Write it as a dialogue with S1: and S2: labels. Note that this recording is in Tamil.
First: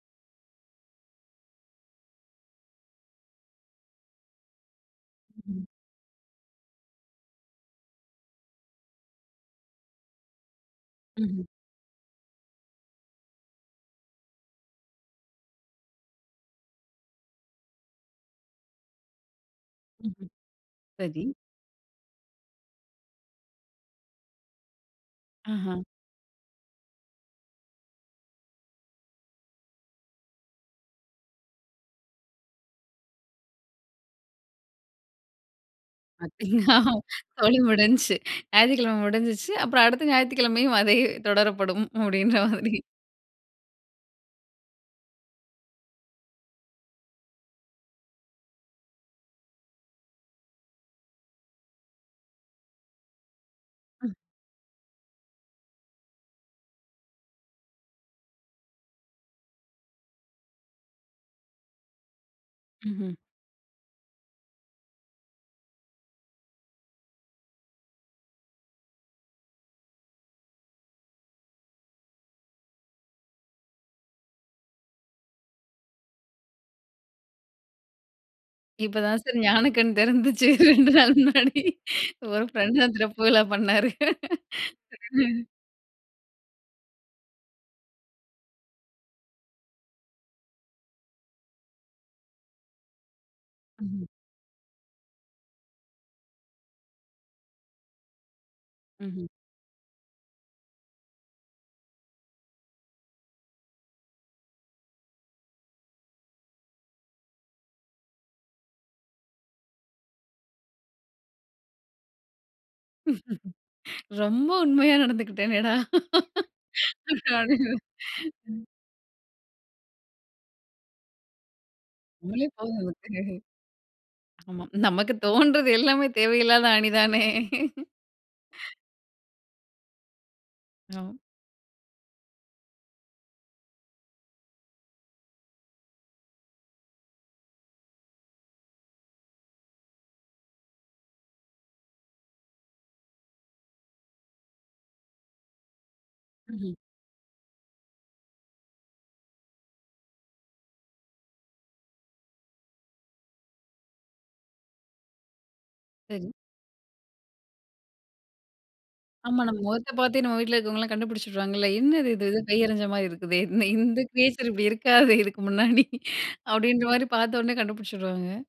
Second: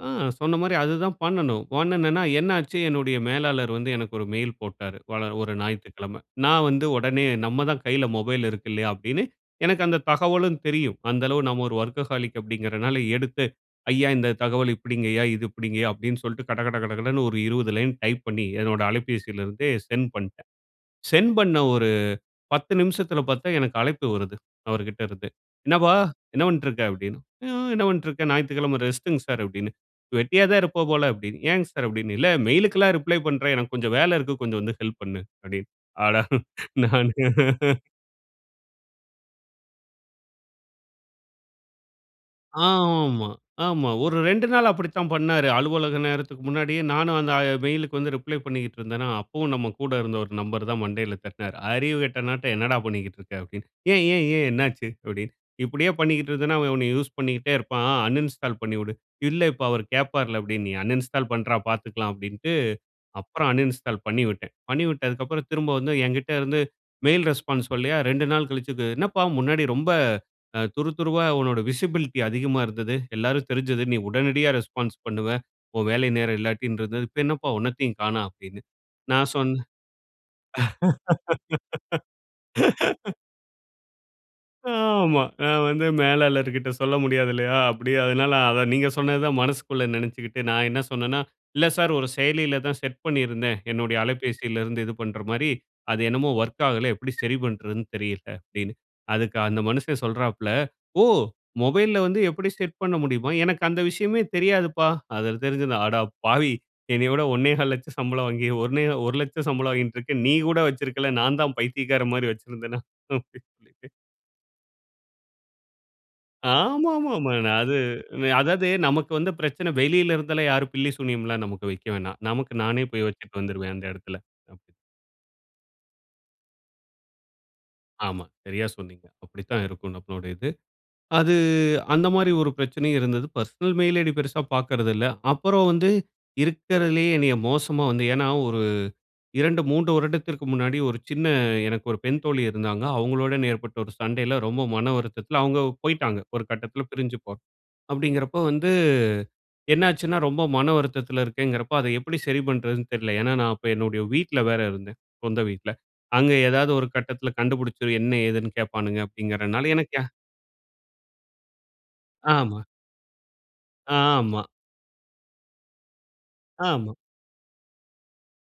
S1: ஆ சொன்ன மாரி அதுதான் பண்ணணும். உடனே என்னென்னா என்னாச்சு என்னுடைய மேலாளர் வந்து எனக்கு ஒரு மெயில் போட்டாரு. ஒரு
S2: ம்.
S1: ஞாயிற்றுக்கிழமை. நான் வந்து உடனே நம்ம தான் கையில மொபைல் இருக்கு இல்லையா அப்படின்னு, எனக்கு அந்த தகவலும் தெரியும். அந்த அளவு
S2: ம்ஹ்ம்.
S1: நம்ம ஒரு வொர்க்கஹாலிக் அப்படிங்கிறனால எடுத்து, "ஐயா இந்த தகவல் இப்படிங்க ஐயா இது இப்படிங்கயா" அப்படின்னு சொல்ட்டு, கடகட கடகடன்னு ஒரு 20 லைன் டைப் பண்ணி, என்னோட அலைபேசில இருந்தே சென்ட்
S2: ம்ஹ்ம்.
S1: பண்ட்டேன்.
S2: சரி.
S1: சென்ட் பண்ண ஒரு 10 நிமிசத்தில பாத்தா, எனக்கு அழைப்பு வருது. அவரு கிட்ட இருந்து,
S2: ஆஹ!
S1: "என்னப்பா என்ன பண்ட்டுருக்க?" அப்டின்னு. ம் ம் என்ன பண்ட்ருக்கேன்? ஞாயித்துக்கிழமை ரெஸ்ட்டுங்க சார் அப்டின்னு. "வெட்டியா தான் இருப்ப போல" அப்டின்னு, "ஏன்ங்க சார்?" அப்டின்னு. "இல்ல மெயிலுக்கெல்லாம் ரிப்ளை பண்ற, எனக்கு கொஞ்சம் வேல இருக்கு, கொஞ்சம் வந்து ஹெல்ப் பண்ணு." அப்டின்னு என்று. அட
S2: அப்டியா
S1: நானு
S2: சோலி முடிஞ்சிச்சு. ஞாயித்துக்கிழமை முடிஞ்சுச்சு. அப்புறம் அடுத்த ஞாயித்துக்கிழமையும் அதையே, "தொடரப்படும்" அப்படின்ற மாதிரி.
S1: ஆமா, ஆமா. ஒரு 2 நாள் அப்படித்தான் பண்ணாரு. அலுவலக நேரத்துக்கு முன்னாடியே, நானும் அந்த மெயிலுக்கு வந்து ரிப்ளை பண்ணிக்ட்ருந்தேனா, அப்பவும் நம்ம கூட இருந்த ஒரு நண்பர் தான் மண்டையில தட்டினாரு. "அறிவு கெட்டவனாட்டம் என்னடா பண்ணிக்கிட்டிருக்க!" அப்படி. "ஏன்
S2: ம்.
S1: ஏன் ஏன் என்னா ஆச்சு?" அப்டின்னு. "இப்படியே பண்ணிக்ட்ருந்தனா, அவன் உன்னை யூஸ் பண்ணிக்கிட்டே இருப்பான். அன்இன்ஸ்டால் பண்ணிவிடு." "இல்லை இப்ப அவரு கேப்பாருல்ல!" அப்படின்னு "நீ அன்இன்ஸ்டால் பண்றா! பாத்துக்கலாம்" அப்படின்ட்டு
S2: ம்ஹ்ம்.
S1: அப்புறம் அன்இன்ஸ்டால் பண்ணிவிட்டேன். பண்ணி விட்டதுக்கு அப்புறம், திரும்ப வந்து என்கிட்ட இருந்து மெயில் ரெஸ்பான்ஸ் சொல்லலையா, 2 நாள் கழிச்சுது "என்னப்பா முன்னாடி ரொம்ப, அ துரு துருவா உன்னுடைய விசிபிலிட்டி அதிகமா இருந்தது. எல்லாருக்கும் தெரிஞ்சது. நீ உடனடியா ரெஸ்பான்ஸ் பண்ணுவ. உன் வேலை நேரம் இல்லாட்டின்றது. இப்ப என்னப் பா ஒன்னத்தையும் காணோம்!" அப்படின்னு.
S2: இப்ப தான்
S1: நான்
S2: சார்
S1: சொன்னேன்
S2: ஞான கண் தெறந்துச்சு. 2 நாள் முன்னாடி ஒரு பிரெண்ட் தான் திறப்புவிழா பண்ணாரு.
S1: ஆமா. நான் வந்து மேலாளர் கிட்ட சொல்ல முடியாது இல்லையா? அப்படி அதனால அதான் நீங்க சொன்னதுதான் மனசுக்குள்ள நெனச்சுக்கிட்டு நான் என்ன சொன்னேன்னா, "இல்லை சார் ஒரு செயலியில தான் செட் பண்ணியிருந்தேன். என்னுடைய
S2: ம்.
S1: அலைபேசியில இருந்து இது பண்ற மாரி, அது என்னமோ வொர்க் ஆகலை. எப்டி சரி பண்ணுறதுன்னு தெரியலை" அப்படின்னு.
S2: ம்ஹ்ம்.
S1: அதுக்கு அந்த மனுஷன் சொல்றாப்ல! "ஓ! மொபைல்ல வந்து எப்படி செட் பண்ண முடியுமா? எனக்கு அந்த விஷயமே தெரியாதுப்பா. அது தெரிஞ்சிருந்தா" அட பாவி என்னைய விட 1,25,000 சம்பளம் வாங்கி ஒண்ணே, 1,00,000 சம்பளம் வாங்கிக்கிட்ருக்க. நீ கூட வச்சிருக்கல. நான் தான் பைத்தியக்காரன் மாரி வச்சிருந்தேனா!
S2: ரொம்ப உண்மையா நடந்துகிட்டேனேடா!
S1: ஆமாமாமா. அது, அதாவது நமக்கு வந்து பிரச்சனை வெளியில இருந்தலாம் யாரும் பில்லி சூனியம் எல்லாம் நமக்கு வைக்க வேணாம்.
S2: உண்மையிலயே
S1: நமக்கு நானே
S2: போதும்
S1: போய்
S2: எனக்கு.
S1: வச்சிட்டு வந்துருவேன். அந்த இடத்தில.
S2: ஆமா. நமக்கு தோண்றது எல்லாமே தேவை இல்லாத அணி தானே.
S1: ஆமா. சரியாக சொன்னீங்க. அப்படித்தான் இருக்கும் நம்மளுடைய இது.
S2: ஆ.
S1: அது அந்த மாரி ஒரு பிரச்சனையும் இருந்தது. பெர்சனல் மெயில் ஐ டி பெரிசா பாக்கிறதில்லை. அப்புறம் வந்து இருக்கிறதிலேயே என்னைய மோசமா வந்து, ஏன்னா ஒரு 2, 3 வருடத்திற்கு முன்னாடி ஒரு சின்ன, எனக்கு ஒரு பெண் தோழி இருந்தாங்க. அவுங்களோட என ஏற்பட்ட ஒரு சண்டையில, ரொம்ப மன வருத்தத்தில அவுங்க போய்ட்டாங்க. ஒரு
S2: ம்ஹ்ம்.
S1: கட்டத்தில பிரிஞ்சு போ அப்படிங்கிறப்ப வந்து, என்னாச்சுன்னா, ரொம்ப மன வருத்தத்தில இருக்கேன்ங்குறப்போ அதை எப்படி சரி பண்றதுன்னு தெரிலை. ஏன்னா, நான் அப்போ என்னுடைய வீட்ல வேற இருந்தேன். சொந்த வீட்ல.
S2: சரி.
S1: அங்கு ஏதாவது ஒரு கட்டத்தில கண்டுபுடிச்சு, என்ன ஏதுன்னு கேப்பானுங்க
S2: ஆமா, நம்ம
S1: அப்படிங்குறதுனால
S2: முகத்தை
S1: எனக்கு யா
S2: பார்த்தே நம்ம வீட்டில இருக்கவங்கலாம் கண்டுபிடிச்சுடுவாங்கல்ல! "என்னது இது? இது
S1: ஆமா.
S2: பேயறஞ்ச மாரி இருக்குதே! இந்த, இந்த
S1: ஆமா.
S2: கிரியேச்சர் இப்படி இருக்காதே இதுக்கு முன்னாடி" அப்படின்ற
S1: ஆமா.
S2: மாரி பாத்த உடனே கண்டுபிடிச்சிருவாங்க.